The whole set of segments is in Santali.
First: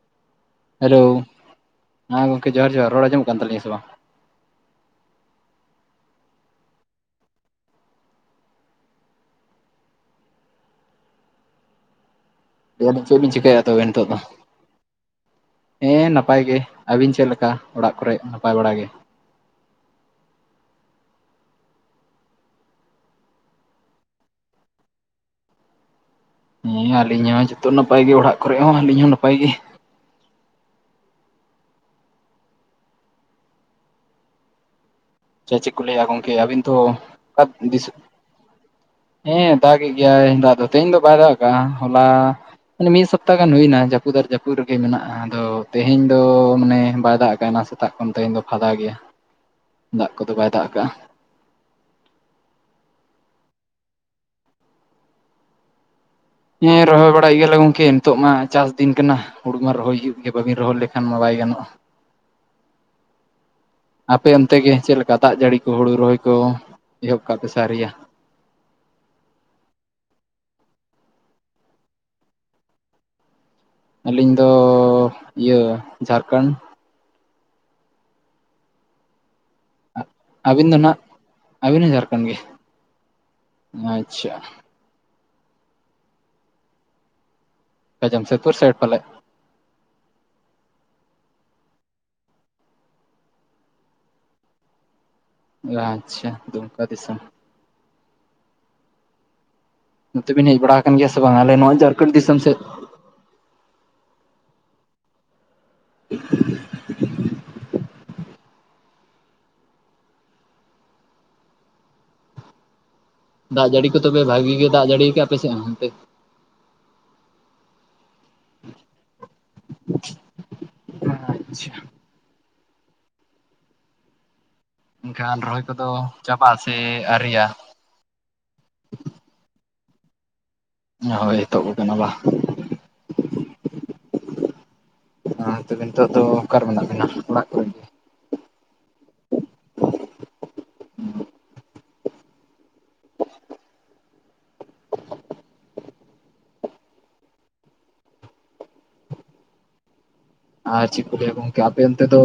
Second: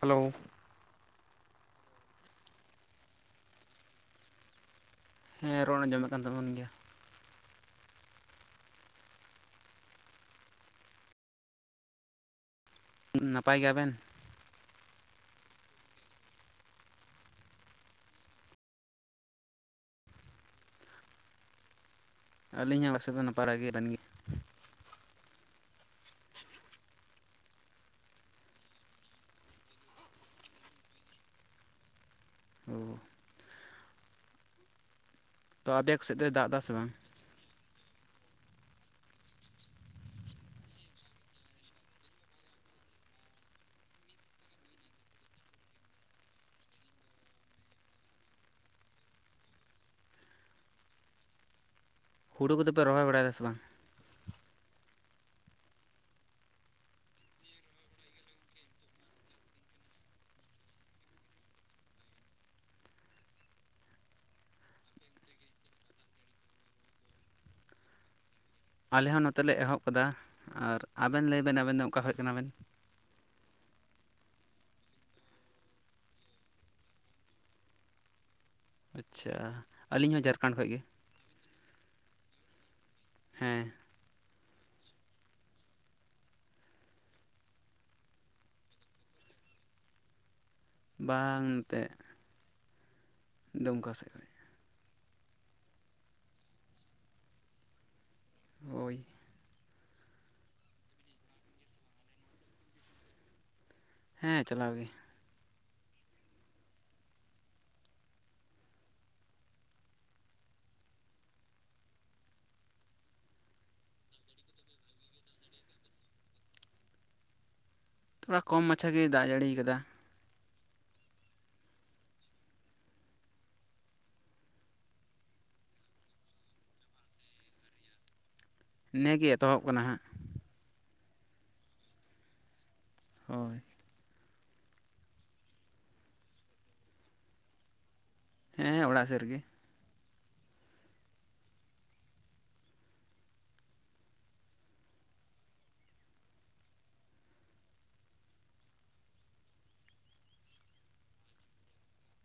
ᱦᱮᱞᱳᱻ ᱦᱮᱞᱳᱻ, ᱦᱮᱸ ᱜᱚᱝᱠᱮ ᱡᱚᱸᱦᱟᱨ ᱡᱚᱸᱦᱟᱨ ᱨᱚᱲ ᱟᱸᱡᱚᱢᱚᱜ ᱠᱟᱱ ᱛᱟᱞᱤᱧᱟ ᱥᱮ ᱵᱟᱝ? ᱦᱮᱸ ᱨᱚᱲ ᱟᱸᱡᱚᱢ ᱚᱜ ᱟᱠᱱ ᱛᱟᱵᱚᱱ ᱜᱮᱭᱟ᱾ ᱞᱟᱹᱭᱮᱫ ᱟᱞᱤᱧ ᱪᱮᱫ ᱵᱤᱱ ᱱᱟᱯᱟᱭ ᱪᱤᱠᱟᱭᱟ ᱛᱚᱵᱮ ᱜᱮᱭᱟᱵᱮᱱ ᱱᱤᱛᱚᱜ ᱫᱚ? ᱦᱮᱸ ᱱᱟᱯᱟᱭ ᱜᱮ ᱟᱹᱵᱤᱱ ᱪᱮᱫ ᱞᱮᱠᱟ, ᱚᱲᱟᱜ ᱠᱚᱨᱮ ᱱᱟᱯᱟᱭ ᱵᱟᱲᱟᱜᱮ? ᱟᱹᱞᱤᱧᱟᱜ ᱥᱮᱫ ᱫᱚ ᱱᱟᱯᱟᱲᱟᱭ ᱜᱤ ᱵᱮᱱ ᱜᱤ? ᱦᱮᱸ ᱟᱹᱞᱤᱧ ᱦᱚᱸ ᱡᱚᱛᱚ ᱱᱟᱯᱟᱭ ᱜᱮ ᱚᱲᱟᱜ ᱠᱚᱨᱮ ᱦᱚᱸ ᱟᱹᱞᱤᱧ ᱦᱚᱸ ᱱᱟᱯᱟᱭ ᱜᱤ᱾ ᱳ ᱟᱪᱷᱟ ᱛᱚ ᱪᱮᱫ ᱠᱚ ᱟᱯᱮ ᱞᱟᱹᱭᱟ ᱥᱮᱫ ᱜᱚᱝᱠᱮ ᱫᱚᱭ ᱫᱟᱜ ᱟᱹᱵᱤᱱ ᱮᱫᱟ ᱥᱮ ᱛᱷᱚ ᱵᱟᱝ ᱚᱠ ᱫᱤᱥ ᱦᱮᱸ ᱫᱟᱜᱮᱫ ᱜᱮᱭᱟᱭ ᱫᱟᱜ ᱫᱚ ᱛᱮᱦᱮᱧ ᱫᱚ ᱵᱟᱭ ᱫᱟᱜ ᱟᱠᱟᱜ-ᱟ ᱦᱚᱞᱟ᱾ ᱢᱟᱱᱮ ᱢᱤᱫ ᱥᱚᱯᱛᱟ ᱜᱟᱱ ᱦᱩᱭᱱᱟ ᱡᱟᱹᱯᱩᱫ ᱟᱨ ᱡᱟᱹᱯᱩᱫ ᱨᱮᱜᱮ ᱢᱮᱱᱟᱜᱼᱟ, ᱟᱫᱚ ᱛᱮᱦᱮᱧ ᱫᱚ ᱢᱟᱱᱮ ᱵᱟᱭ ᱫᱟᱜ ᱟᱠᱟᱭᱱᱟ ᱥᱮ ᱛᱟᱜ ᱠᱷᱚᱱ ᱛᱮᱦᱮᱧ ᱫᱚ ᱯᱷᱟᱫᱟ ᱜᱮᱭᱟ᱾ ᱫᱟᱜ ᱠᱚᱫᱚ ᱵᱟᱭ ᱫᱟᱜ ᱟᱠᱟᱜᱼᱟ᱾ ᱦᱩᱲᱩ ᱠᱚᱫᱚᱯᱮ ᱨᱚᱦᱚᱭ ᱵᱟᱲᱟᱭᱫᱟ ᱥᱮ ᱵᱟᱝ? ᱦᱮᱸ ᱨᱚᱦᱚᱭ ᱵᱟᱲᱟᱭ ᱜᱮᱭᱟᱞᱮ ᱜᱚᱝᱠᱮ ᱱᱤᱛᱚᱜᱢᱟ ᱪᱟᱥ ᱫᱤᱱ ᱠᱟᱱᱟ, ᱦᱩᱲᱩ ᱠᱚᱢᱟ ᱨᱚᱦᱚᱭ ᱦᱩᱭᱩᱜ ᱜᱮᱭᱟ ᱵᱟᱹᱵᱤᱱ ᱨᱚᱦᱚᱲ ᱞᱮᱠᱷᱟᱱ ᱢᱟ ᱵᱟᱭ ᱜᱟᱱᱚᱜᱼᱟ᱾ [unintelligible] ᱟᱯᱮ ᱚᱱᱛᱮ ᱜᱮᱮ ᱪᱮᱫ ᱞᱮᱠᱟ, ᱫᱟᱜ ᱡᱟᱹᱲᱤ ᱠᱚ ᱦᱩᱲᱩ ᱨᱚᱦᱚᱭ ᱠᱚ ᱮᱦᱚᱵ ᱠᱟᱜ ᱠᱚ ᱥᱮ ᱟᱹᱣᱨᱤᱭᱟ? ᱟᱞᱮ ᱦᱚᱸ ᱱᱚᱛᱮ ᱞᱮ ᱮᱦᱚᱵ ᱠᱟᱫᱟ ᱟᱨ ᱟᱵᱮᱱ ᱞᱟᱹᱭ ᱵᱮᱱ ᱟᱵᱮᱱ ᱫᱚ ᱚᱠᱟ ᱠᱷᱚᱡᱽ ᱠᱟᱱᱟ ᱵᱮᱱ? ᱟᱹᱞᱤᱧ ᱫᱚᱻ ᱤᱭᱟᱹ ᱡᱷᱟᱨᱠᱷᱟᱸᱰ ᱟᱪᱪᱷᱟ ᱟᱹᱞᱤᱧ ᱦᱚᱸ ᱡᱟᱨ ᱟᱹᱵᱤᱱ ᱫᱚ ᱱᱟᱜ ᱟᱹᱵᱤᱱ ᱦᱚᱸ ᱡᱷᱟᱨᱠᱷᱟᱸᱰ ᱜᱮ ᱦᱮᱸ ᱟᱪᱪᱷᱟ ᱚᱠᱟ ᱡᱟᱢᱥᱮᱫᱽᱯᱩᱨ ᱥᱟᱭᱤᱰ ᱯᱟᱞᱮᱜ ᱵᱟᱝ ᱱᱚᱛᱮ ᱫᱩᱢᱠᱟ ᱥᱮᱫ ᱨᱮ ᱟᱪᱪᱷᱟ ᱫᱩᱢᱠᱟ ᱫᱤᱥᱚᱢ ᱦᱳᱭ ᱱᱚᱛᱮ ᱵᱤᱱ ᱦᱮᱡ ᱵᱟᱲᱟ ᱟᱠᱟᱱ ᱜᱮᱭᱟ ᱥᱮ ᱵᱟᱝ ᱟᱞᱮ ᱱᱚᱣᱟ ᱡᱷᱟᱨᱠᱷᱚᱸᱰ ᱫᱤᱥᱚᱢ ᱥᱮᱫ? ᱦᱮᱸ ᱪᱟᱞᱟᱣ ᱜᱮ [unintelligible] ᱫᱟᱜ ᱡᱟᱹᱲᱤ ᱠᱚ ᱛᱚᱵᱮ ᱵᱷᱟᱜᱤ ᱜᱮ ᱫᱟᱜ ᱡᱟᱹᱲᱤ ᱭᱟᱠᱟᱜᱼᱟ ᱟᱯᱮᱥᱮᱫ ᱦᱚᱸ ᱦᱟᱱᱛᱮ ᱛᱷᱚᱲᱟ ᱠᱚᱢ ᱢᱟᱪᱷᱟ ᱜᱮᱭ ᱫᱟᱜ ᱡᱟᱹᱲᱤ ᱭᱟᱠᱟᱫᱟ᱾ ᱟᱪᱪᱷᱟ ᱮᱱᱠᱷᱟᱸ ᱧᱤᱛᱚᱜ ᱫᱚ ᱪᱟᱵᱟᱜ ᱥᱮ ᱟᱹᱭᱨᱤᱭᱟ? ᱱᱮ ᱜᱮ ᱮᱛᱚᱦᱚᱵ ᱠᱟᱱᱟ ᱦᱟᱸᱜ᱾ ᱦᱳᱭ ᱮᱛᱚᱦᱚᱵ ᱠᱟᱱᱟ ᱵᱟ᱾ ᱦᱳᱭ᱾ ᱚᱸ ᱛᱚᱵᱮ ᱱᱤᱛᱚᱜ ᱫᱚ ᱚᱠᱟᱨᱮ ᱢᱮᱱᱟᱜ ᱵᱤᱱᱟ ᱚᱲᱟᱜ ᱠᱚᱨᱮ? ᱦᱮᱸ ᱚᱲᱟᱜ ᱥᱮᱜ ᱨᱮᱜᱮ᱾ ᱟᱨ ᱪᱮᱜ ᱠᱚ ᱞᱟᱹᱭᱟ ᱜᱚᱝᱠᱮ ᱟᱯᱮ ᱚᱱᱛᱮ ᱫᱚ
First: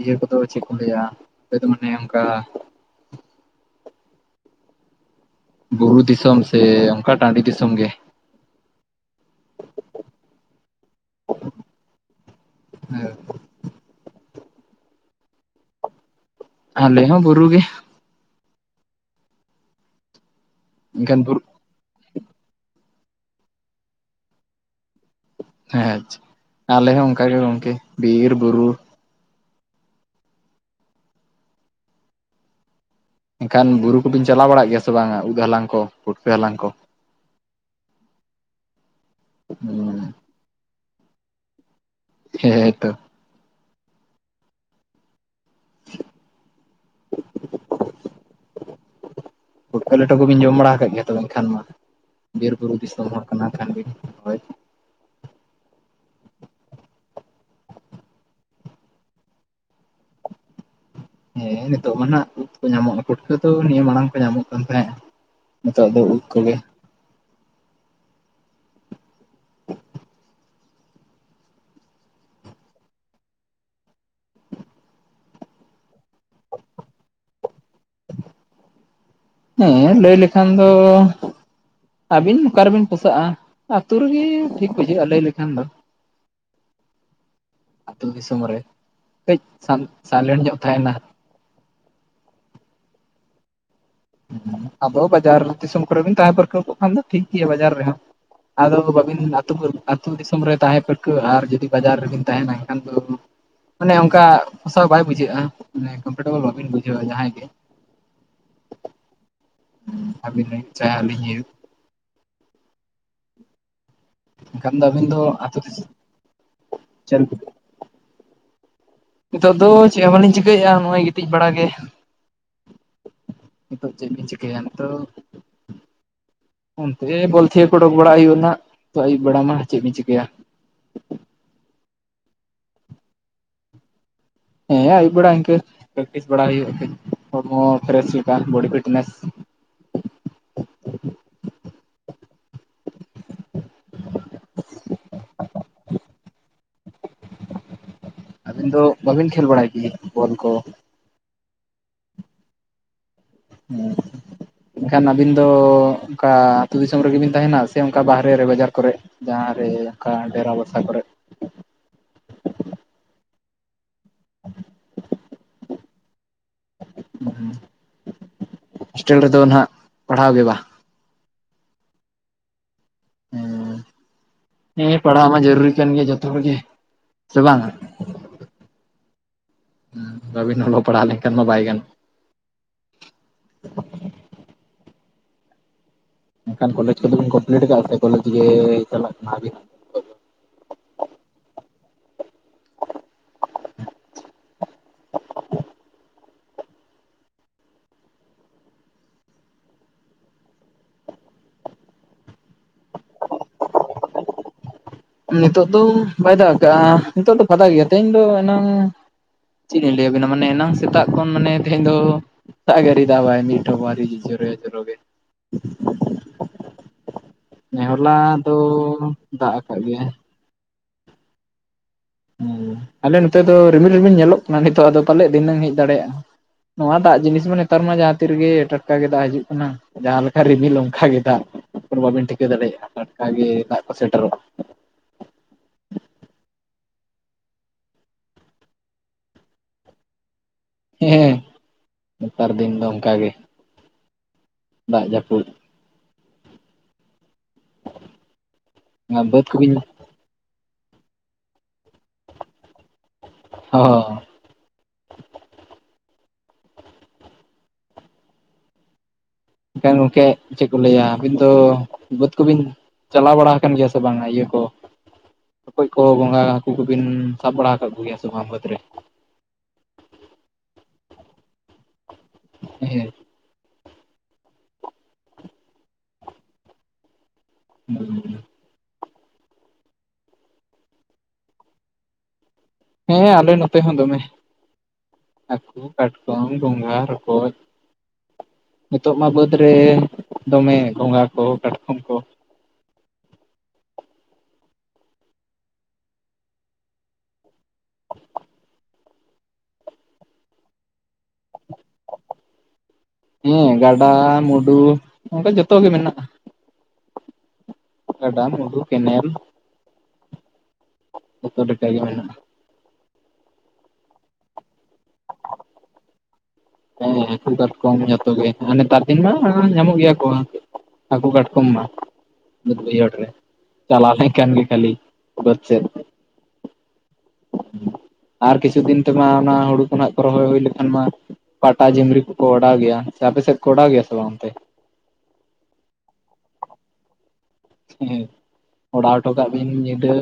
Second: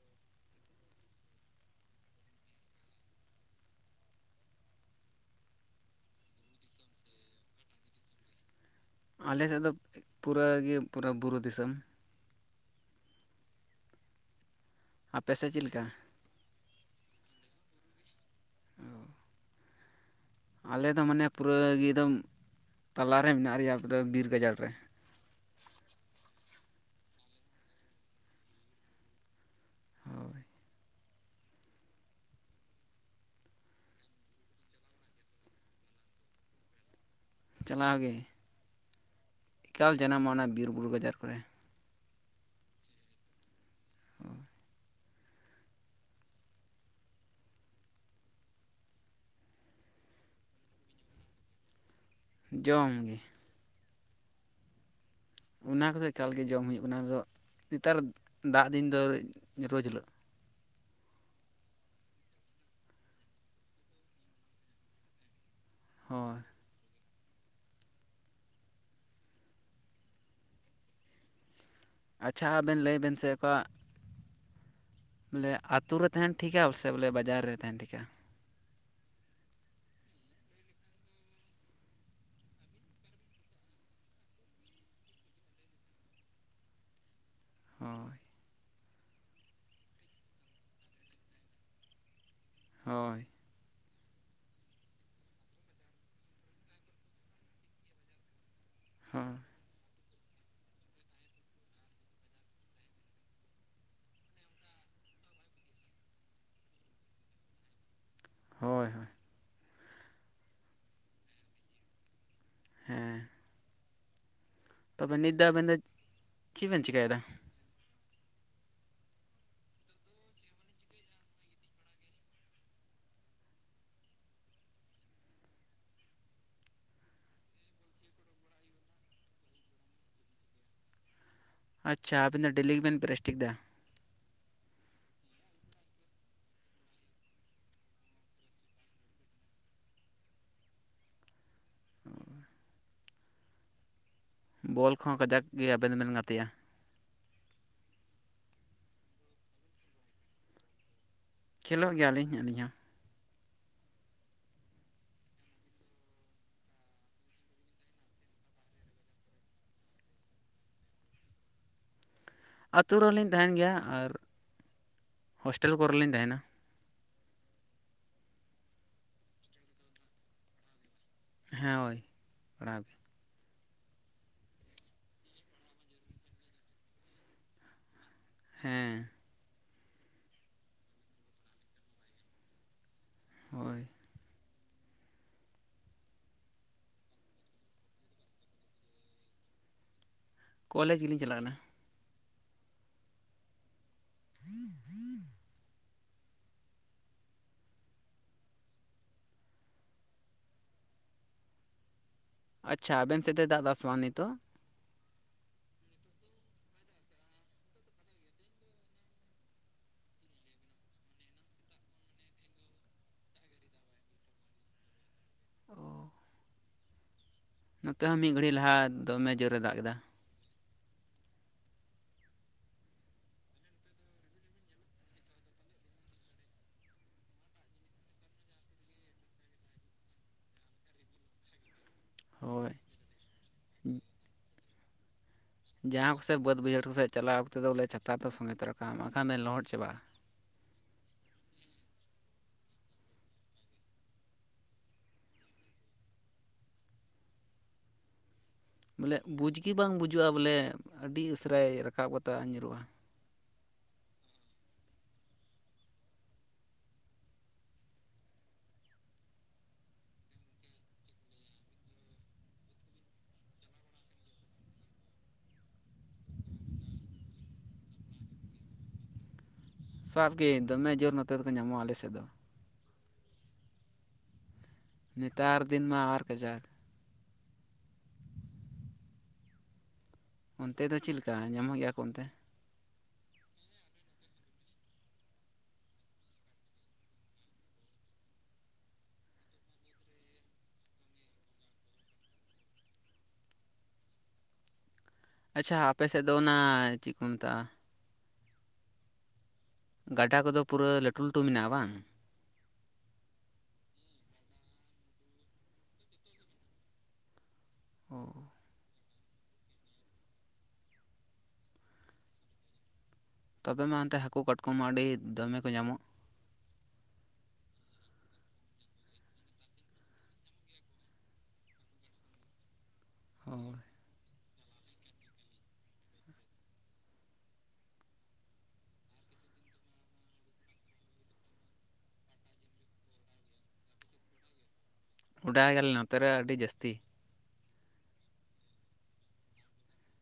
ᱤᱭᱟᱹ ᱠᱚᱫᱚ ᱪᱮᱜ ᱠᱚ ᱞᱟᱹᱭᱟ ᱟᱯᱮ ᱫᱚ ᱢᱟᱱᱮ ᱚᱝᱠᱟ ᱵᱩᱨᱩ ᱫᱤᱥᱚᱢ ᱥᱮ ᱚᱝᱠᱟ ᱴᱟᱺᱰᱤ ᱫᱤᱥᱚᱢ ᱜᱮ? ᱟᱞᱮ ᱥᱮᱜ ᱫᱚ ᱯᱩᱨᱟᱹ ᱜᱮ ᱯᱩᱨᱟᱹ ᱵᱩᱨᱩ ᱫᱤᱥᱟᱹᱢ᱾ [inaudible] ᱟᱯᱮ ᱥᱮᱜ ᱪᱤᱫ ᱞᱮᱠᱟ? ᱟᱞᱮ ᱦᱚᱸ ᱵᱩᱨᱩ ᱜᱮ᱾ ᱚᱸ ᱟᱞᱮ ᱫᱚ ᱮᱱᱠᱷᱟᱱ ᱢᱟᱱᱮ ᱵᱩᱨᱩ ᱯᱩᱨᱟᱹ ᱜᱤᱫᱚᱢ ᱛᱟᱞᱟᱨᱮ ᱢᱮᱱᱟᱜ ᱞᱮᱭᱟ [unintelligible] ᱵᱤᱨ ᱜᱟᱡᱟᱲ ᱨᱮ᱾ ᱦᱮᱸ ᱟᱸᱪᱷ ᱟᱞᱮ ᱦᱚᱸ ᱚᱝᱠᱟ ᱜᱮ ᱜᱚᱝᱠᱮ ᱵᱤᱨ ᱵᱩᱨᱩ ᱦᱳᱭ᱾ ᱮᱱᱠᱷᱟᱱ ᱵᱩᱨᱩ ᱠᱩᱵᱤᱱ ᱪᱟᱞᱟᱣ ᱵᱟᱲᱟᱜ ᱜᱮᱭᱟ ᱥᱮ ᱵᱟᱝᱟ ᱩᱫ ᱦᱟᱞᱟᱝ ᱠᱚ ᱯᱩᱴᱠᱟᱹ ᱦᱟᱞᱟᱝ ᱠᱚ? ᱪᱟᱞᱟᱣ ᱜᱮ, ᱮᱠᱟᱞ ᱡᱟᱱᱟᱢᱚᱜᱼᱟ ᱚᱱᱟ ᱵᱤᱨᱼᱵᱩᱨᱩ ᱜᱟᱡᱟᱨ ᱠᱚᱨᱮ᱾ ᱦᱮᱸᱛᱚ᱾ ᱚᱭ ᱯᱩᱴᱠᱟᱹ ᱞᱮᱴᱚ ᱠᱚᱵᱤᱱ ᱡᱚᱢ ᱵᱟᱲᱟᱣ ᱠᱟᱜ ᱜᱮᱭᱟ ᱛᱚᱵᱮ ᱮᱱᱠᱷᱟᱱ ᱢᱟ ᱵᱤᱨᱼᱵᱩᱨᱩ ᱡᱚᱢ ᱫᱤᱥᱚᱢ ᱜᱮ ᱦᱚᱲ ᱠᱟᱱᱟ ᱠᱷᱟᱱ ᱵᱤᱱ? ᱦᱳᱭ ᱚᱱᱟ ᱠᱚᱫᱚ ᱮᱠᱟᱞ ᱜᱮ ᱡᱚᱢ ᱦᱩᱭᱩᱜ ᱠᱟᱱᱟ ᱟᱫᱚ ᱱᱮᱛᱟᱨ ᱫᱟᱜ ᱫᱤᱱ ᱫᱚ ᱨᱳᱡᱽ ᱦᱤᱞᱳᱜ᱾ ᱦᱮᱸ ᱱᱤᱛᱚᱜ ᱢᱟ ᱱᱟᱦᱜ ᱩᱫ ᱠᱚ ᱧᱟᱢᱚᱜ ᱯᱩᱴᱠᱟᱹ ᱛᱚ ᱱᱤᱭᱟᱹ ᱢᱟᱲᱟᱝ ᱠᱚ ᱧᱟᱢᱚᱜ ᱠᱟᱱ ᱛᱟᱦᱮᱸᱜ᱾ ᱱᱤᱛᱚᱜ ᱫᱚ ᱩᱫ ᱦᱳᱭ ᱠᱚᱜᱮ [inaudible] ᱟᱪᱪᱷᱟ ᱟᱵᱮᱱ ᱞᱟᱹᱭ ᱵᱮᱱ ᱥᱮ ᱚᱠᱟ ᱵᱚᱞᱮ ᱟᱛᱩ ᱨᱮ ᱛᱟᱦᱮᱱ ᱴᱷᱤᱠᱟ ᱥᱮ ᱵᱚᱞᱮ ᱵᱟᱡᱟᱨ ᱨᱮ ᱛᱟᱦᱮᱱ ᱴᱷᱤᱠᱟ? ᱦᱮᱸ ᱞᱟᱹᱭ ᱞᱮᱠᱷᱟᱱ ᱫᱚ ᱟᱹᱵᱤᱱ ᱚᱠᱟ ᱨᱮᱵᱤᱱ ᱯᱳᱥᱟᱜᱼᱟ ᱟᱛᱩ ᱨᱮᱜᱮ ᱴᱷᱤᱠ ᱵᱩᱡᱷᱟᱹᱜᱼᱟ ᱞᱟᱹᱭ ᱞᱮᱠᱷᱟᱱ ᱫᱚ᱾ ᱟᱛᱩ ᱦᱳᱭ ᱫᱤᱥᱚᱢ ᱨᱮ ᱠᱟᱹᱡᱽ ᱥᱟᱱ ᱥᱟᱭᱞᱮᱱᱴ ᱧᱚᱸᱜ ᱛᱟᱦᱮᱱᱟ᱾ ᱦᱳᱭ᱾ ᱟᱫᱚ ᱵᱟᱡᱟᱨ ᱫᱤᱥᱚᱢ ᱠᱚᱨᱮ ᱵᱤᱱ ᱛᱟᱦᱮᱸ ᱯᱟᱹᱨᱠᱟᱹᱣ ᱠᱚᱜ ᱠᱷᱟᱱ ᱫᱚ ᱴᱷᱤᱠ ᱜᱮᱭᱟ ᱵᱟᱡᱟᱨ ᱨᱮᱦᱚᱸ᱾ ᱟᱫᱚ ᱵᱚ ᱵᱟᱵᱤᱱ ᱦᱳᱭ ᱟᱛᱩ ᱠᱚ [inaudible] ᱛᱩ ᱫᱤᱥᱚᱢ ᱨᱮ ᱛᱟᱦᱮᱸ ᱯᱟᱹᱨᱠᱟᱹᱣ ᱟᱨ ᱡᱩᱫᱤ ᱵᱟᱡᱟᱨ ᱨᱮᱵᱤᱱ ᱛᱟᱦᱮᱱᱟ ᱮᱱᱠᱷᱟᱱ ᱫᱚ ᱢᱟᱱᱮ ᱚᱝᱠᱟ ᱯᱚᱥᱟᱣ ᱵᱟᱭ ᱵᱩᱡᱷᱟᱹᱜᱼᱟ ᱢᱟᱱᱮ ᱠᱚᱢᱯᱷᱴᱮᱵᱚᱞ ᱵᱟᱹᱵᱤᱱ ᱵᱩᱡᱷᱟᱹᱣᱟ ᱡᱟᱦᱟᱸᱭ ᱜᱮ᱾ ᱦᱳᱭ ᱦᱳᱭ᱾ ᱟᱵᱤᱱ [unintelligible] ᱦᱮᱸ᱾ ᱮᱱᱠᱷᱟᱱ ᱫᱚ ᱟᱹᱵᱤᱱ ᱛᱚᱵᱮ ᱱᱤᱛ ᱫᱚ ᱟᱹᱛᱩ ᱟᱵᱤᱱ ᱫᱚ ᱫᱤᱥᱚᱢ ᱪᱮᱜ ᱵᱤᱱ ᱪᱮᱠᱟᱭᱫᱟ? ᱪᱟᱹᱞ᱾ ᱧᱤᱛᱚᱜ ᱫᱚ ᱪᱮᱜ ᱦᱚᱸ ᱵᱟᱹᱞᱤᱧ ᱪᱤᱠᱟᱹᱭᱮᱜᱼᱟ ᱱᱚᱜᱼᱚᱭ ᱜᱤᱛᱤᱡ ᱵᱟᱲᱟ ᱜᱮ᱾ ᱱᱤᱛᱚᱜ ᱪᱮᱜ ᱵᱤᱱ ᱪᱤᱠᱟᱭᱟ ᱱᱤᱛᱚᱜ? ᱚᱱᱛᱮ ᱵᱚᱞ ᱡᱷᱮ ᱠᱚ ᱚᱰᱩᱠ ᱵᱟᱲᱟ ᱦᱩᱭᱩᱜᱼᱟ ᱱᱟᱦᱜ ᱛᱚ ᱟᱹᱭᱩᱵ ᱵᱮᱲᱟ ᱢᱟ ᱪᱮᱜ ᱵᱤᱱ ᱪᱤᱠᱟᱹᱭᱟ? ᱟᱪᱪᱷᱟ ᱟᱵᱤᱱ ᱫᱚ ᱰᱮᱞᱤ ᱜᱮᱵᱮᱱ ᱯᱨᱮᱥᱴᱷᱤᱠᱫᱟ? ᱦᱮᱸ ᱟᱹᱭᱩᱵ ᱵᱮᱲᱟ ᱤᱝᱠᱟᱹ ᱯᱨᱮᱠᱴᱤᱥ ᱵᱟᱲᱟ ᱦᱩᱭᱩᱜᱼᱟ ᱠᱟᱹᱡ ᱦᱚᱲᱢᱚ ᱯᱷᱨᱮᱥ ᱞᱮᱠᱟ ᱵᱚᱰᱤ ᱯᱷᱤᱴᱱᱮᱥ᱾ [inaudible] ᱵᱚᱞ ᱠᱚᱦᱚᱸ ᱠᱟᱡᱟᱠ ᱜᱮ ᱟᱵᱮᱱ ᱫᱚᱵᱮᱱ ᱜᱟᱛᱮᱜ-ᱟ᱾ ᱟᱹᱵᱤᱱ ᱫᱚ ᱵᱟᱹᱵᱤᱱ ᱠᱷᱮᱞ ᱵᱟᱲᱟᱭ ᱜᱮᱭᱟ ᱵᱚᱞ ᱠᱚ, ᱠᱷᱮᱞᱳᱜ ᱜᱮᱭᱟ ᱞᱤᱧ ᱟᱹᱞᱤᱧ ᱦᱚᱸ ᱦᱮᱸ ᱮᱱᱠᱷᱟᱱ ᱟᱹᱵᱤᱱ ᱫᱚ ᱚᱱᱠᱟ ᱟᱹᱛᱩ ᱫᱤᱥᱚᱢ ᱨᱮᱜᱮ ᱵᱤᱱ ᱛᱟᱦᱮᱱᱟ ᱥᱮ ᱚᱱᱠᱟ ᱵᱟᱦᱨᱮ ᱨᱮ ᱵᱟᱡᱟᱨ ᱠᱚᱨᱮᱜ? ᱡᱟᱦᱟᱸ ᱨᱮ ᱚᱱᱠᱟ ᱰᱮᱨᱟ ᱵᱟᱥᱟ ᱠᱚᱨᱮᱜ ᱟᱹᱛᱩ ᱨᱮᱦᱚᱸ ᱞᱤᱧ ᱛᱟᱦᱮᱱ ᱜᱮᱭᱟ ᱟᱨ ᱦᱳᱥᱴᱮᱞ ᱠᱚᱨᱮ ᱞᱤᱧ ᱛᱟᱦᱮᱱᱟ᱾ ᱦᱳᱥᱴᱮᱞ ᱨᱮᱫᱚ ᱱᱟᱦᱟᱸᱜ ᱯᱟᱲᱦᱟᱣ ᱜᱮ ᱵᱟ? ᱦᱮᱸ ᱦᱳᱭ ᱯᱟᱲᱦᱟᱣ ᱜᱮ᱾ ᱦᱮᱸ ᱯᱟᱲᱦᱟᱣ ᱢᱟ ᱡᱟᱹᱨᱩᱨᱤ ᱠᱟᱱ ᱜᱮᱭᱟ ᱡᱚᱛᱚ ᱦᱚᱲ ᱜᱮ ᱥᱮ ᱵᱟᱝᱟ, ᱦᱮᱸ ᱦᱩᱸ ᱵᱟᱹᱵᱤᱱ ᱚᱞᱚᱜ ᱯᱟᱲᱦᱟᱣ ᱞᱮᱱᱠᱷᱟᱱ ᱢᱟ ᱵᱟᱭ ᱜᱟᱱᱚᱜ, ᱦᱳᱭ ᱮᱱᱠᱷᱟᱱ ᱠᱚᱞᱮᱡᱽ ᱠᱚᱫᱚ‌ᱵᱤᱱ ᱠᱚᱢᱯᱞᱤᱴ ᱟᱠᱟᱜ-ᱟ ᱥᱮ ᱠᱚᱞᱮᱡᱽ ᱜᱮ ᱪᱟᱞᱟᱜ ᱠᱟᱱᱟ ᱵᱤᱱ ᱠᱚᱞᱮᱡᱽ ᱜᱮᱞᱤᱧ ᱪᱟᱞᱟᱜ ᱠᱟᱱᱟ ᱦᱮᱸ ᱦᱮᱸ [unintelligible] ᱟᱪᱪᱷᱟ ᱟᱵᱮᱱ ᱥᱮᱫ ᱫᱚᱭ ᱫᱟᱜ ᱮᱫᱟ ᱥᱮ ᱵᱟᱝ ᱱᱤᱛᱚᱜ ᱱᱤᱛᱳᱜ ᱫᱚ ᱵᱟᱭ ᱫᱟᱜ ᱠᱟᱜ-ᱟ ᱱᱤᱛᱚᱜ ᱫᱚ ᱯᱷᱟᱫᱟ ᱜᱮᱭᱟ ᱛᱮᱦᱮᱧ ᱫᱚ ᱮᱱᱟᱝ ᱪᱮᱫ ᱞᱤᱧ ᱞᱟᱹᱭ ᱟᱵᱮᱱᱟ ᱢᱟᱱᱮ ᱮᱱᱟᱝ ᱥᱮᱛᱟᱜ ᱠᱷᱚᱱ ᱢᱟᱱᱮ ᱛᱮᱦᱮᱧ ᱫᱚ ᱫᱟᱜ ᱜᱮ ᱟᱣᱨᱤᱭ ᱫᱟᱜ ᱟᱭ ᱢᱤᱴ ᱴᱷᱚᱯ ᱦᱚᱸ ᱟᱣᱨᱤᱭ ᱡᱚᱨᱚᱭᱟ ᱡᱚᱨᱚ ᱜᱮ ᱚ ᱱᱚᱛᱮ ᱦᱚᱸ ᱢᱤᱫ ᱦᱚᱞᱟ ᱜᱷᱟᱹᱲᱤᱡ ᱫᱚ ᱞᱟᱦᱟ ᱫᱚᱢᱮ ᱡᱳᱨ ᱮ ᱫᱟᱜ ᱟᱠᱟᱫ ᱠᱮᱫᱟ᱾ ᱜᱮᱭᱟᱭ ᱦᱮᱸ ᱟᱞᱮ ᱱᱚᱛᱮ ᱫᱚ ᱨᱤᱢᱤᱞ ᱨᱤᱢᱤᱞ ᱧᱮᱞᱚᱜ ᱠᱟᱱᱟ ᱱᱤᱛᱚᱜ ᱟᱫᱚ ᱯᱟᱞᱮᱫ ᱫᱷᱤᱱᱟᱹᱝ ᱦᱮᱡ ᱫᱟᱲᱮᱭᱟᱜ-ᱟ᱾ ᱱᱚᱣᱟ ᱫᱟᱜ ᱡᱤᱱᱤᱥ ᱢᱟ ᱱᱮᱛᱟᱨ ᱢᱟ ᱡᱟᱦᱟᱸ ᱛᱤᱱ ᱨᱮᱜᱮ ᱴᱟᱴᱠᱟ ᱜᱮ ᱫᱟᱜ ᱦᱤᱡᱩᱜ ᱠᱟᱱᱟ᱾ ᱡᱟᱦᱟᱸ ᱞᱮᱠᱟ ᱨᱤᱢᱤᱞ ᱚᱱᱠᱟ ᱜᱮ ᱫᱟᱜ, ᱵᱟᱹᱵᱤᱱ ᱴᱷᱤᱠᱟᱹ ᱦᱳᱭ ᱫᱟᱲᱮᱭᱟᱜ-ᱟ ᱴᱟᱴᱠᱟᱜᱮ ᱫᱟᱜ ᱠᱚ ᱥᱮᱴᱮᱨᱚᱜ-ᱟ᱾ ᱡᱟᱦᱟᱸ ᱠᱚᱥᱮᱫ ᱵᱟᱹᱫᱽ ᱵᱟᱹᱭᱦᱟᱹᱲ ᱠᱚ ᱥᱮᱫ ᱪᱟᱞᱟᱜ ᱚᱠᱛᱚ ᱫᱚ ᱵᱚᱞᱮ ᱪᱷᱟᱛᱟ ᱫᱚ ᱥᱚᱸᱜᱮ ᱛᱚᱨᱟ ᱠᱟᱜ ᱢᱟ ᱵᱟᱠᱷᱟᱱ ᱵᱮᱱ ᱞᱚᱦᱚᱫ ᱪᱟᱵᱟᱜ-ᱟ᱾ ᱦᱮᱸ ᱱᱮᱛᱟᱨ ᱫᱤᱱ ᱫᱚ ᱚᱱᱠᱟ ᱜᱮ, ᱫᱟᱜ ᱡᱟᱹᱯᱩᱫ ᱵᱚᱞᱮ ᱵᱟᱹᱫᱽ ᱵᱩᱡᱽ ᱜᱮ ᱠᱚᱵᱤᱱ ᱵᱟᱝ ᱵᱩᱡᱩᱜ-ᱟ ᱵᱚᱞᱮ ᱟᱹᱰᱤ ᱩᱥᱟᱹᱨᱟᱭ ᱨᱟᱠᱟᱵ ᱠᱟᱛᱮ ᱫᱟᱜ ᱧᱩᱨᱩᱜ-ᱟ᱾ ᱚ ᱮᱱᱠᱷᱟᱱ ᱜᱚᱝᱠᱮ ᱪᱮᱫ ᱠᱚ ᱞᱟᱹᱭᱟ ᱟᱹᱵᱤᱱ ᱫᱚ ᱵᱟᱹᱫᱽ ᱠᱚᱵᱤᱱ ᱪᱟᱞᱟᱣ ᱵᱟᱲᱟ ᱟᱠᱟᱱ ᱜᱮᱭᱟ ᱥᱮ ᱵᱟᱝᱟ ᱤᱭᱟᱹ ᱠᱚ, ᱨᱚᱠᱚᱡ ᱠᱚ ᱜᱚᱝᱜᱷᱟ ᱦᱟᱹᱠᱩ ᱠᱚᱵᱤᱱ ᱥᱟᱵ ᱵᱟᱲᱟ ᱟᱠᱟᱜ ᱠᱚᱜᱮᱭᱟ ᱥᱮ ᱵᱟᱝ ᱵᱟᱹᱫᱽ ᱨᱮ, ᱥᱟᱵ ᱜᱮ ᱫᱚᱢᱮ ᱡᱳᱨ ᱱᱚᱛᱮ ᱫᱚᱠᱚ ᱧᱟᱢᱚᱜ-ᱟ ᱟᱞᱮ ᱥᱮᱫ ᱫᱚ᱾ ᱦᱮᱸᱜ ᱮ ᱱᱮᱛᱟᱨ ᱫᱤᱱ ᱢᱟ ᱟᱨ ᱠᱟᱡᱟᱠᱽ ᱦᱩᱸ ᱚᱱᱛᱮ ᱫᱚ ᱪᱮᱫ ᱞᱮᱠᱟ ᱧᱟᱢᱚᱜ ᱜᱮᱭᱟ ᱠᱚ ᱚᱱᱛᱮ? ᱦᱮᱸ ᱟᱞᱮ ᱱᱚᱛᱮ ᱦᱚᱸ ᱫᱚᱢᱮ᱾ ᱦᱟᱹᱠᱩ, ᱠᱟᱴᱠᱚᱢ, ᱜᱚᱝᱜᱷᱟ, ᱨᱚᱠᱚᱡ ᱱᱤᱛᱚᱜ ᱢᱟ ᱵᱟᱹᱫᱽ ᱨᱮ ᱫᱚᱢᱮ ᱜᱚᱝᱜᱷᱟ ᱠᱚ ᱠᱟᱴᱠᱚᱢ ᱠᱚ᱾ ᱟᱪᱪᱷᱟ ᱟᱯᱮ ᱥᱮᱫ ᱫᱚ ᱚᱱᱟ ᱪᱮᱫ ᱠᱚ ᱢᱮᱛᱟᱜ-ᱟ ᱜᱟᱰᱟ ᱠᱚᱫᱚ ᱯᱩᱨᱟᱹ ᱞᱟᱹᱴᱩ ᱞᱟᱹᱴᱩ ᱢᱮᱱᱟᱜ-ᱟ ᱵᱟᱝ? ᱦᱮᱸ ᱜᱟᱰᱟ ᱢᱩᱸᱰᱩ ᱚᱱᱠᱟ ᱡᱚᱛᱚ ᱜᱮ ᱢᱮᱱᱟᱜ-ᱟ᱾ ᱚ ᱜᱟᱰᱟ, ᱢᱩᱸᱰᱩ, ᱠᱮᱱᱮᱞ᱾ ᱡᱚᱛᱚ ᱞᱮᱠᱟᱜᱮ ᱢᱮᱱᱟᱜᱼᱟ᱾ ᱛᱚᱵᱮ ᱢᱟ ᱚᱱᱛᱮ ᱦᱟᱹᱠᱩ ᱠᱟᱴᱠᱚᱢ ᱢᱟ ᱟᱹᱰᱤ ᱫᱚᱢᱮ ᱠᱚ ᱧᱟᱢᱚᱜ᱾ ᱦᱮᱸ ᱦᱟᱠᱩ ᱠᱟᱴᱠᱚᱢ ᱡᱚᱛᱚ ᱜᱮ ᱟᱨ ᱱᱮᱛᱟᱨ ᱫᱤᱱ ᱢᱟ ᱧᱟᱢᱚᱜ ᱜᱮᱭᱟ ᱠᱚ᱾ ᱦᱟᱹᱠᱩ ᱠᱟᱴᱠᱚᱢ ᱢᱟ ᱵᱟᱹᱫᱽ ᱵᱟᱹᱭᱦᱟᱹᱲ ᱨᱮ᱾ ᱦᱳᱭ ᱪᱟᱞᱟᱣ ᱞᱮᱱ ᱠᱷᱟᱱ ᱜᱮ ᱠᱷᱟᱹᱞᱤ ᱵᱟᱹᱫᱽ ᱠᱷᱮᱛ ᱟᱨ ᱠᱤᱪᱷᱩ ᱫᱤᱱ ᱛᱮᱢᱟ ᱚᱱᱟ ᱦᱩᱲᱩ ᱠᱷᱚᱱᱟᱜ ᱠᱚ ᱨᱚᱦᱚᱭ ᱦᱩᱭ ᱞᱮᱠᱷᱟᱱ ᱢᱟ ᱯᱟᱴᱟ ᱡᱚᱢᱨᱤ ᱠᱚᱠᱚ ᱚᱰᱟᱣ ᱜᱮᱭᱟ ᱥᱮ ᱟᱯᱮ ᱥᱮᱫ ᱠᱚ ᱚᱰᱟᱣ ᱜᱮᱭᱟ ᱥᱮ ᱵᱟᱝᱛᱮ? ᱚᱰᱟᱭᱟ ᱞᱮ ᱱᱚᱛᱮ ᱨᱮ ᱟᱹᱰᱤ ᱡᱟᱹᱥᱛᱤ᱾ ᱦᱮᱸ ᱚᱰᱟᱣ ᱦᱚᱴᱚ ᱠᱟᱜ ᱵᱤᱱ ᱧᱤᱫᱟᱹ᱾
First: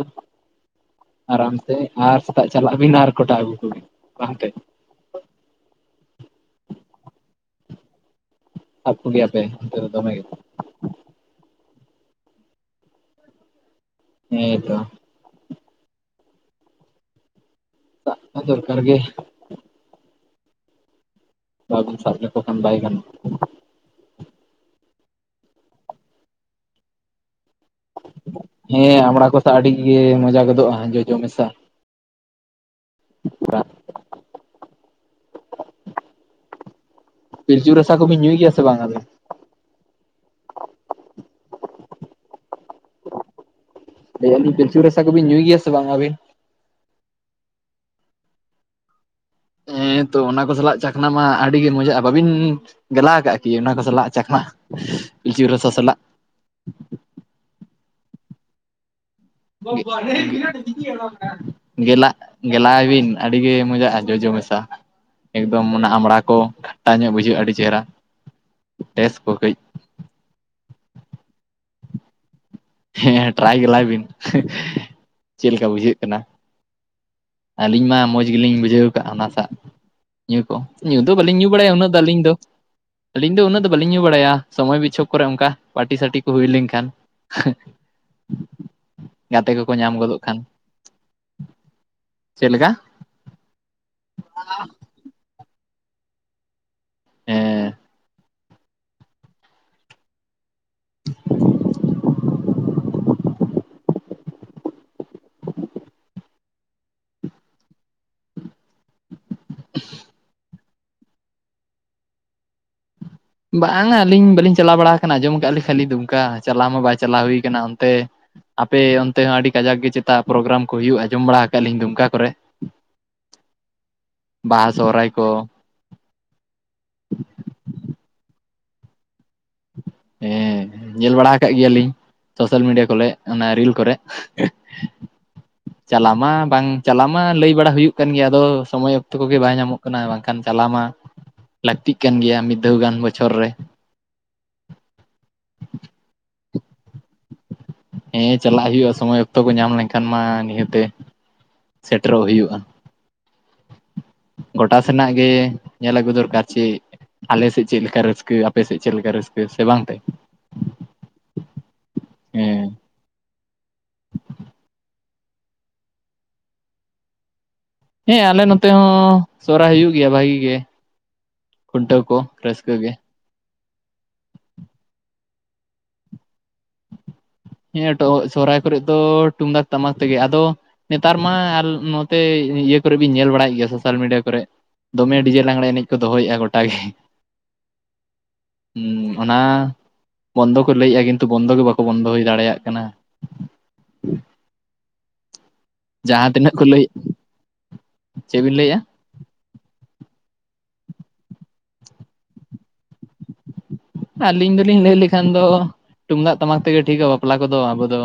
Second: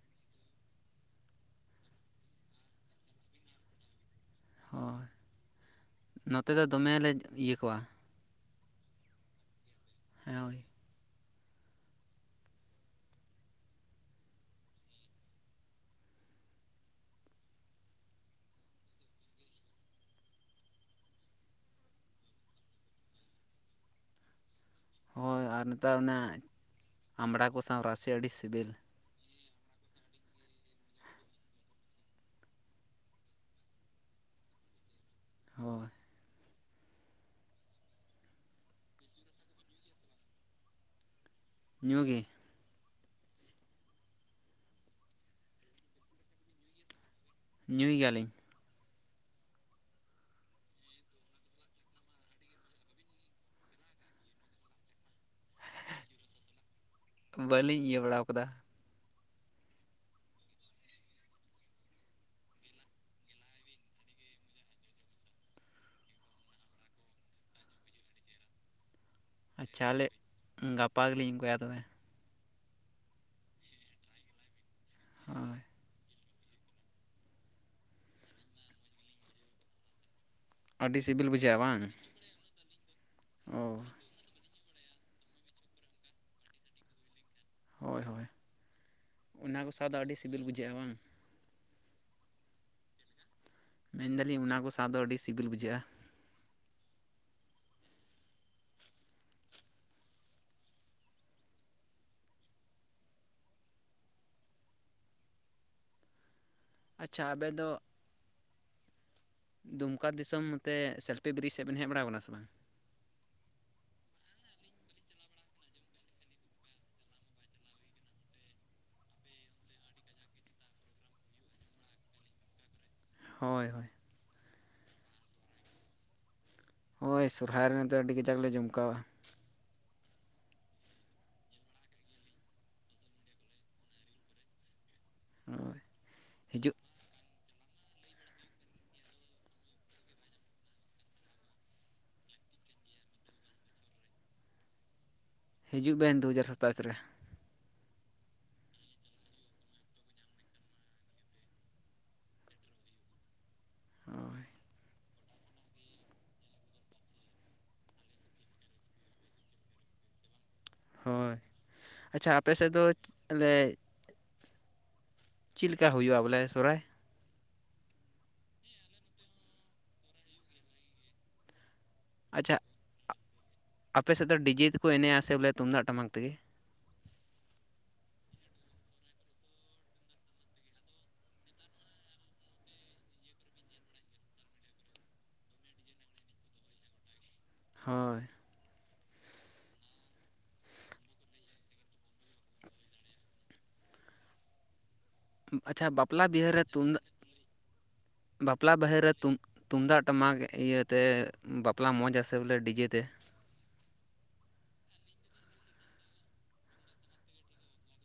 ᱟᱨᱟᱢ ᱥᱮ ᱟᱨ ᱥᱮᱛᱟᱜ ᱪᱟᱞᱟᱜ ᱵᱤᱱ ᱟᱨ ᱠᱚᱴᱟ ᱟᱹᱜᱩ ᱠᱚᱜᱤᱱ᱾ ᱵᱟᱝᱛᱮ ᱦᱳᱭ ᱱᱚᱛᱮ ᱫᱚ ᱫᱚᱢᱮᱞ ᱞᱮ ᱤᱭᱟᱹ ᱠᱚᱣᱟ᱾ ᱥᱟᱵᱽ ᱠᱚᱜᱮᱭᱟ ᱯᱮ ᱚᱱᱛᱮ ᱨᱮ ᱫᱚᱢᱮ ᱦᱮᱸ ᱦᱳᱭ ᱦᱮ ᱛᱚ ᱫᱟᱜ ᱦᱚ ᱫᱚᱨᱠᱟᱨ ᱜᱮ᱾ ᱵᱟᱵᱚᱱ ᱥᱟᱵ ᱞᱮᱠᱚ ᱠᱷᱟᱱ ᱵᱟᱭ ᱜᱟᱱᱚᱜᱼᱟ᱾ ᱦᱳᱭ ᱟᱨ ᱱᱮᱛᱟᱨ ᱚᱱᱟ ᱟᱢᱲᱟ ᱠᱚ ᱥᱟᱶ ᱨᱟᱥᱮ ᱟᱹᱰᱤ ᱥᱤᱵᱤᱞ᱾ ᱦᱮᱸ ᱟᱢᱲᱟ ᱠᱚ ᱟᱹᱰᱤ ᱜᱮ ᱢᱚᱡᱟ ᱜᱚᱫᱚᱜᱼᱟ ᱡᱚᱡᱚ ᱢᱮᱥᱟ᱾ [unintelligible] ᱦᱳᱭ ᱯᱤᱞᱪᱩ ᱨᱟᱥᱟ ᱠᱚᱵᱤᱱ ᱧᱩᱭ ᱜᱮᱭᱟ ᱥᱮ ᱵᱟᱝ ᱟᱵᱮᱱ? ᱧᱩ ᱜᱮ᱾ ᱞᱟᱹᱭ ᱫᱟᱞᱤᱧ ᱯᱤᱞᱪᱩ ᱨᱟᱥᱟ ᱠᱚᱵᱤᱱ ᱧᱩᱭ ᱜᱮᱭᱟ ᱥᱮ ᱵᱟᱝ ᱟᱹᱵᱤᱱ? ᱧᱩᱭ ᱜᱮᱭᱟ ᱞᱤᱧ᱾ ᱦᱮᱸ ᱛᱚ ᱚᱱᱟ ᱠᱚ ᱥᱟᱞᱟᱜ ᱪᱟᱠᱷᱱᱟ ᱢᱟ ᱟᱹᱰᱤᱜᱮ ᱢᱚᱡᱟᱜᱼᱟ, ᱵᱟᱹᱵᱤᱱ ᱜᱟᱞᱟ ᱠᱟᱜ ᱠᱤ ᱚᱱᱟ ᱠᱚ ᱥᱟᱞᱟᱜ ᱪᱟᱠᱷᱱᱟ ᱯᱤᱞᱪᱩ ᱨᱚᱥᱚ ᱥᱟᱞᱟᱜ᱾ ᱵᱟᱹᱞᱤᱧ ᱤᱭᱟᱹ ᱵᱟᱲᱟᱣ ᱟᱠᱟᱫᱟ᱾ [unintelligible] ᱡᱮᱞᱟ ᱜᱮᱞᱟᱭ ᱵᱤᱱ ᱟᱹᱰᱤ ᱜᱮ ᱢᱚᱡᱟᱜᱼᱟ ᱡᱚᱡᱚ ᱢᱮᱥᱟ᱾ ᱮᱠᱫᱚᱢ ᱚᱱᱟ ᱟᱢᱲᱟ ᱠᱚ ᱠᱷᱟᱴᱟ ᱧᱚᱜ ᱵᱩᱡᱷᱟᱹᱜᱼᱟ ᱟᱹᱰᱤ ᱪᱮᱦᱨᱟ ᱵᱮᱥ ᱠᱚ ᱠᱟᱹᱡ᱾ ᱟᱪᱪᱷᱟ ᱦᱚᱞᱮ ᱜᱟᱯᱟ ᱜᱮᱞᱤᱧ ᱚᱱᱠᱟᱭᱟ ᱛᱚᱵᱮ᱾ ᱦᱮᱸ ᱴᱨᱟᱭ ᱜᱮᱞᱟᱭ ᱵᱤᱱ ᱪᱮᱫ ᱦᱳᱭ ᱞᱮᱠᱟ ᱵᱩᱡᱷᱟᱹᱜ ᱠᱟᱱᱟ᱾ ᱟᱹᱞᱤᱧ ᱢᱟ ᱢᱚᱪ ᱜᱮᱞᱤᱧ ᱵᱩᱡᱷᱟᱹᱣ ᱟᱠᱟᱜ ᱚᱱᱟᱥᱟ᱾ ᱧᱩ ᱠᱚ ᱧᱩ ᱟᱹᱰᱤ ᱫᱚ ᱥᱤᱵᱤᱞ ᱵᱟᱹᱞᱤᱧ ᱧᱩ ᱵᱩᱡᱷᱟᱹᱜᱼᱟ ᱵᱟᱲᱟᱭᱟ ᱵᱟᱝ ᱩᱱᱟᱹᱜ ᱫᱚ ᱟᱹᱞᱤᱧ ᱫᱚ ᱟᱹᱞᱤᱧ ᱫᱚ ᱚ ᱩᱱᱟᱹᱜ ᱫᱚ ᱵᱟᱹᱞᱤᱧ ᱧᱩ ᱵᱟᱲᱟᱭᱟ᱾ ᱥᱚᱢᱚᱭ ᱵᱤᱪᱷᱚᱠ ᱠᱚᱨᱮ ᱚᱱᱠᱟ ᱯᱟᱴᱤ ᱥᱟᱴᱤ ᱠᱚ ᱦᱩᱭ ᱞᱮᱱᱠᱷᱟᱱ᱾ ᱦᱳᱭ ᱦᱳᱭ ᱜᱟᱛᱮ ᱚᱱᱟ ᱠᱚ ᱠᱚᱠᱚ ᱥᱟᱶ ᱫᱚ ᱧᱟᱢ ᱟᱹᱰᱤ ᱜᱚᱫᱚᱜ ᱠᱷᱟᱱ᱾ ᱥᱤᱵᱤᱞ ᱵᱩᱡᱷᱟᱹᱜᱼᱟ ᱵᱟᱝ ᱪᱮᱜ ᱞᱮᱠᱟ? ᱢᱮᱱᱫᱟᱞᱤᱧ ᱚᱱᱟ ᱠᱚ ᱥᱟᱣ ᱫᱚ ᱟᱹᱰᱤ ᱥᱤᱵᱤᱞ ᱵᱩᱡᱷᱟᱹᱜᱼᱟ᱾ ᱦᱮᱸ ᱟᱪᱪᱷᱟ ᱟᱵᱮ ᱫᱚ ᱫᱩᱢᱠᱟ ᱫᱤᱥᱚᱢ ᱛᱮ ᱥᱮᱞᱯᱷᱤ ᱵᱨᱤᱡᱽ ᱥᱮᱫ ᱵᱮᱱ ᱦᱮᱡ ᱵᱟᱲᱟᱟᱣ ᱟᱠᱟᱱᱟ ᱥᱮ ᱵᱟᱝ ᱵᱟᱝ ᱟᱹᱞᱤᱧ ᱵᱟᱹᱞᱤᱧ ᱪᱟᱞᱟᱣ ᱵᱟᱲᱟ ᱟᱠᱟᱱᱟ ᱟᱸᱡᱚᱢ ᱟᱠᱟᱫ ᱞᱤᱧ ᱠᱷᱟᱹᱞᱤ ᱫᱩᱢᱠᱟ ᱪᱟᱞᱟᱣ ᱢᱟ ᱵᱟᱭ ᱪᱟᱞᱟᱣ ᱦᱩᱭᱠ ᱚᱱᱛᱮ᱾ ᱟᱯᱮ ᱚᱱᱛᱮ ᱦᱚᱸ ᱟᱹᱰᱤ ᱠᱟᱡᱟᱠ ᱜᱮ ᱪᱮᱛᱟ ᱯᱨᱳᱜᱨᱟᱢ ᱠᱚ ᱦᱩᱭᱩᱜᱼᱟ ᱟᱡᱚᱢ ᱵᱟᱲᱟ ᱟᱠᱟᱟᱜ ᱞᱤᱧ ᱫᱩᱢᱠᱟ ᱠᱚᱨᱮ᱾ ᱦᱚᱭ ᱦᱚᱭ ᱵᱟᱦᱟ ᱥᱚᱦᱨᱟᱭ ᱠᱚ᱾ ᱦᱳᱭ ᱥᱚᱨᱦᱟᱭ ᱨᱮ ᱱᱫᱚ ᱟᱹᱰᱤ ᱜᱟᱡᱟᱠ ᱞᱮ ᱡᱚᱢᱠᱟᱣᱼᱟ᱾ ᱦᱮᱸ ᱧᱮᱞ ᱵᱟᱲᱟ ᱠᱟᱜ ᱜᱮᱭᱟᱞᱤᱧ᱾ ᱥᱳᱥᱟᱞ ᱢᱤᱰᱤᱭᱟ ᱠᱚᱨᱮ ᱚᱱᱟ ᱨᱤᱞ ᱠᱚᱨᱮ ᱦᱳᱭ ᱪᱟᱞᱟᱜ ᱢᱟ ᱵᱟᱝ ᱦᱤᱡᱩᱜ ᱪᱟᱞᱟ ᱢᱟ ᱞᱟᱹᱭ ᱵᱟᱲᱟ ᱦᱩᱭᱩᱜ ᱠᱟᱱ ᱜᱮᱭᱟ ᱟᱫᱚ ᱥᱚᱢᱚᱭ ᱚᱠᱛᱚ ᱠᱚᱜᱮ ᱵᱟᱭ ᱧᱟᱢᱚᱜ ᱠᱟᱱᱟ ᱵᱟᱝᱠᱷᱟᱱ ᱪᱟᱞᱟᱣ ᱢᱟ ᱞᱟᱹᱠᱛᱤᱜ ᱠᱟᱱ ᱜᱮᱭᱟ ᱢᱤᱫ ᱫᱷᱷᱟᱣ ᱜᱟᱱ ᱵᱚᱪᱷᱚᱨ ᱨᱮ᱾ ᱦᱤᱡᱩᱜ ᱵᱮᱱ ᱫᱩ ᱦᱟᱡᱟᱨ ᱥᱟᱛᱟᱥ ᱨᱮ᱾ ᱦᱮᱸ ᱪᱟᱞᱟᱜ ᱦᱩᱭᱩᱜᱼᱟ ᱥᱚᱢᱚᱭ ᱚᱠᱛᱚ ᱠᱚ ᱧᱟᱢ ᱞᱮᱱᱠᱷᱟᱱ ᱢᱟ ᱱᱤᱦᱟᱹᱛᱮ ᱥᱮᱴᱮᱨᱚᱜ ᱦᱩᱭᱩᱜᱼᱟ᱾ ᱦᱚᱭ᱾ ᱜᱚᱴᱟ ᱥᱮᱱᱟᱜ ᱜᱮ ᱧᱮᱞ ᱟᱹᱜᱩ ᱫᱚᱨᱠᱟᱨ ᱪᱮᱫ᱾ ᱟᱞᱮ ᱥᱮᱫ ᱪᱮᱫ ᱞᱮᱠᱟ ᱨᱟᱹᱥᱠᱟᱹ ᱟᱯᱮ ᱥᱮᱫ ᱪᱮᱫ ᱞᱮᱠᱟ ᱨᱟᱹᱥᱠᱟᱹ ᱥᱮ ᱵᱟᱝᱛᱮ᱾ ᱦᱳᱭ ᱟᱪᱪᱷᱟ ᱟᱯᱮ ᱦᱮᱸ ᱥᱮᱜ ᱫᱚ ᱞᱮ ᱪᱮᱫ ᱞᱮᱠᱟ ᱦᱩᱭᱩᱜᱼᱟ ᱵᱚᱞᱮ ᱥᱚᱦᱨᱟᱭ? ᱦᱮᱸ ᱟᱞᱮ ᱱᱚᱛᱮ ᱦᱚᱸ ᱥᱚᱦᱨᱟᱭ ᱦᱩᱭᱩᱜ ᱜᱮᱭᱟ ᱵᱷᱟᱜᱤ ᱜᱮ ᱠᱷᱩᱱᱴᱟᱹᱣ ᱠᱚ ᱟᱪᱪᱷᱟ ᱨᱟᱹᱥᱠᱟᱹ ᱜᱮ᱾ ᱟᱯᱮ ᱥᱮᱫ ᱫᱚ ᱰᱤᱡᱮ ᱛᱮᱠᱚ ᱮᱱᱮᱜᱼᱟ ᱥᱮ ᱵᱚᱞᱮ ᱛᱩᱢᱫᱟᱜ ᱴᱟᱢᱟᱠ ᱛᱮᱜᱮ? ᱦᱮᱸ ᱥᱚᱦᱨᱟᱭ ᱠᱚᱨᱮᱜ ᱫᱚ ᱛᱩᱢᱫᱟᱜ ᱴᱟᱢᱟᱠ ᱛᱮᱜᱮ, ᱟᱫᱚ ᱱᱮᱛᱟᱨ ᱢᱟ ᱱᱚᱛᱮ ᱤᱭᱟᱹ ᱠᱚᱨᱮ ᱵᱤᱱ ᱧᱮᱞ ᱵᱟᱲᱟᱭᱮᱫ ᱜᱮᱭᱟ ᱥᱳᱥᱟᱞ ᱢᱤᱰᱤᱭᱟ ᱠᱚᱨᱮ ᱫᱚᱢᱮ ᱰᱤᱡᱮ ᱞᱟᱸᱟᱜᱽᱲᱮ ᱮᱱᱮᱡ ᱠᱚ ᱫᱚᱦᱚᱭᱮᱜᱼᱟ ᱜᱚᱴᱟ ᱜᱮ᱾ ᱦᱳᱭ ᱦᱩᱸ ᱚᱱᱟ ᱵᱚᱱᱫᱚ ᱠᱚ ᱞᱟᱹᱭᱼᱟ ᱠᱤᱱᱛᱩ ᱵᱚᱱᱫᱚ ᱜᱮ ᱵᱟᱠᱚ ᱵᱚᱱᱫᱚᱭ᱾ ᱫᱟᱲᱮᱭᱟᱜ ᱠᱟᱱᱟ᱾ ᱟᱪᱪᱷᱟ ᱵᱟᱯᱞᱟ ᱡᱟᱦᱟᱸ ᱵᱤᱦᱟᱹᱨ ᱛᱤᱱᱟᱹᱜ ᱨᱮ ᱠᱚ ᱞᱟᱹᱭ ᱛᱩᱢᱫᱟᱜ ᱪᱮᱫ ᱵᱤᱱ ᱵᱟᱯᱞᱟ ᱞᱟᱹᱭᱮᱫᱼᱟ ᱵᱤᱦᱟᱹᱨᱮ ᱛᱩᱢᱫᱟᱜ ᱴᱟᱢᱟᱠ ᱤᱭᱟᱹᱛᱮ ᱵᱟᱯᱞᱟ ᱢᱚᱡᱽ ᱟᱥᱮ ᱵᱚᱞᱮ ᱰᱤᱡᱮ ᱛᱮ? ᱟᱹᱞᱤᱧ ᱫᱚᱞᱤᱧ ᱞᱟᱹᱭ ᱞᱮᱠᱷᱟᱱ ᱫᱚ ᱛᱩᱢᱫᱟᱜ ᱴᱟᱢᱟᱠ ᱛᱮᱜᱮ ᱴᱷᱤᱠᱟ ᱵᱟᱯᱞᱟ ᱠᱚᱫᱚ ᱟᱵᱚ ᱫᱚ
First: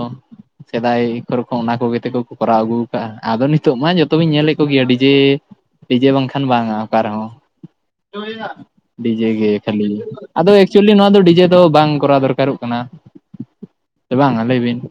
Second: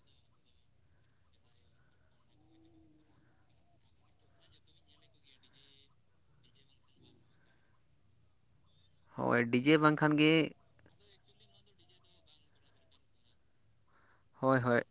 ᱥᱮᱫᱟᱭ ᱠᱷᱨᱮ ᱠᱷᱚᱱ ᱚᱱᱟ ᱠᱚᱜᱮ ᱛᱮ ᱠᱚ ᱠᱚᱨᱟᱣ ᱟᱹᱜᱩ ᱟᱠᱟᱟᱜᱼᱟ ᱟᱫᱚ ᱱᱤᱛᱚᱜ ᱢᱟ ᱡᱚᱛᱚᱵᱤᱧ ᱧᱮᱞᱮᱫ ᱠᱚᱜᱮᱭᱟ ᱰᱤᱡᱮ ᱯᱤᱡᱮ ᱵᱟᱝᱠᱷᱟᱱ ᱵᱟᱝ-ᱟ ᱚᱠᱟ ᱨᱮᱦᱚᱸ [unintelligible] ᱰᱤᱡᱮ ᱦᱳᱭ ᱜᱮ ᱠᱷᱟᱹᱞᱤ ᱵᱟᱝᱠᱷᱟᱱ ᱜᱮ ᱟᱫᱚ ᱮᱠᱪᱩᱭᱞᱤ ᱱᱚᱣᱟ ᱫᱚ ᱰᱤᱡᱮ ᱫᱚ ᱵᱟᱝ ᱠᱚᱨᱟᱣ ᱫᱚᱨᱠᱟᱨᱚᱜ ᱠᱟᱱᱟ ᱥᱮ ᱵᱟᱝᱼᱟ ᱞᱟᱹᱭ ᱦᱳᱭ ᱵᱤᱱ᱾ ᱦᱳᱭ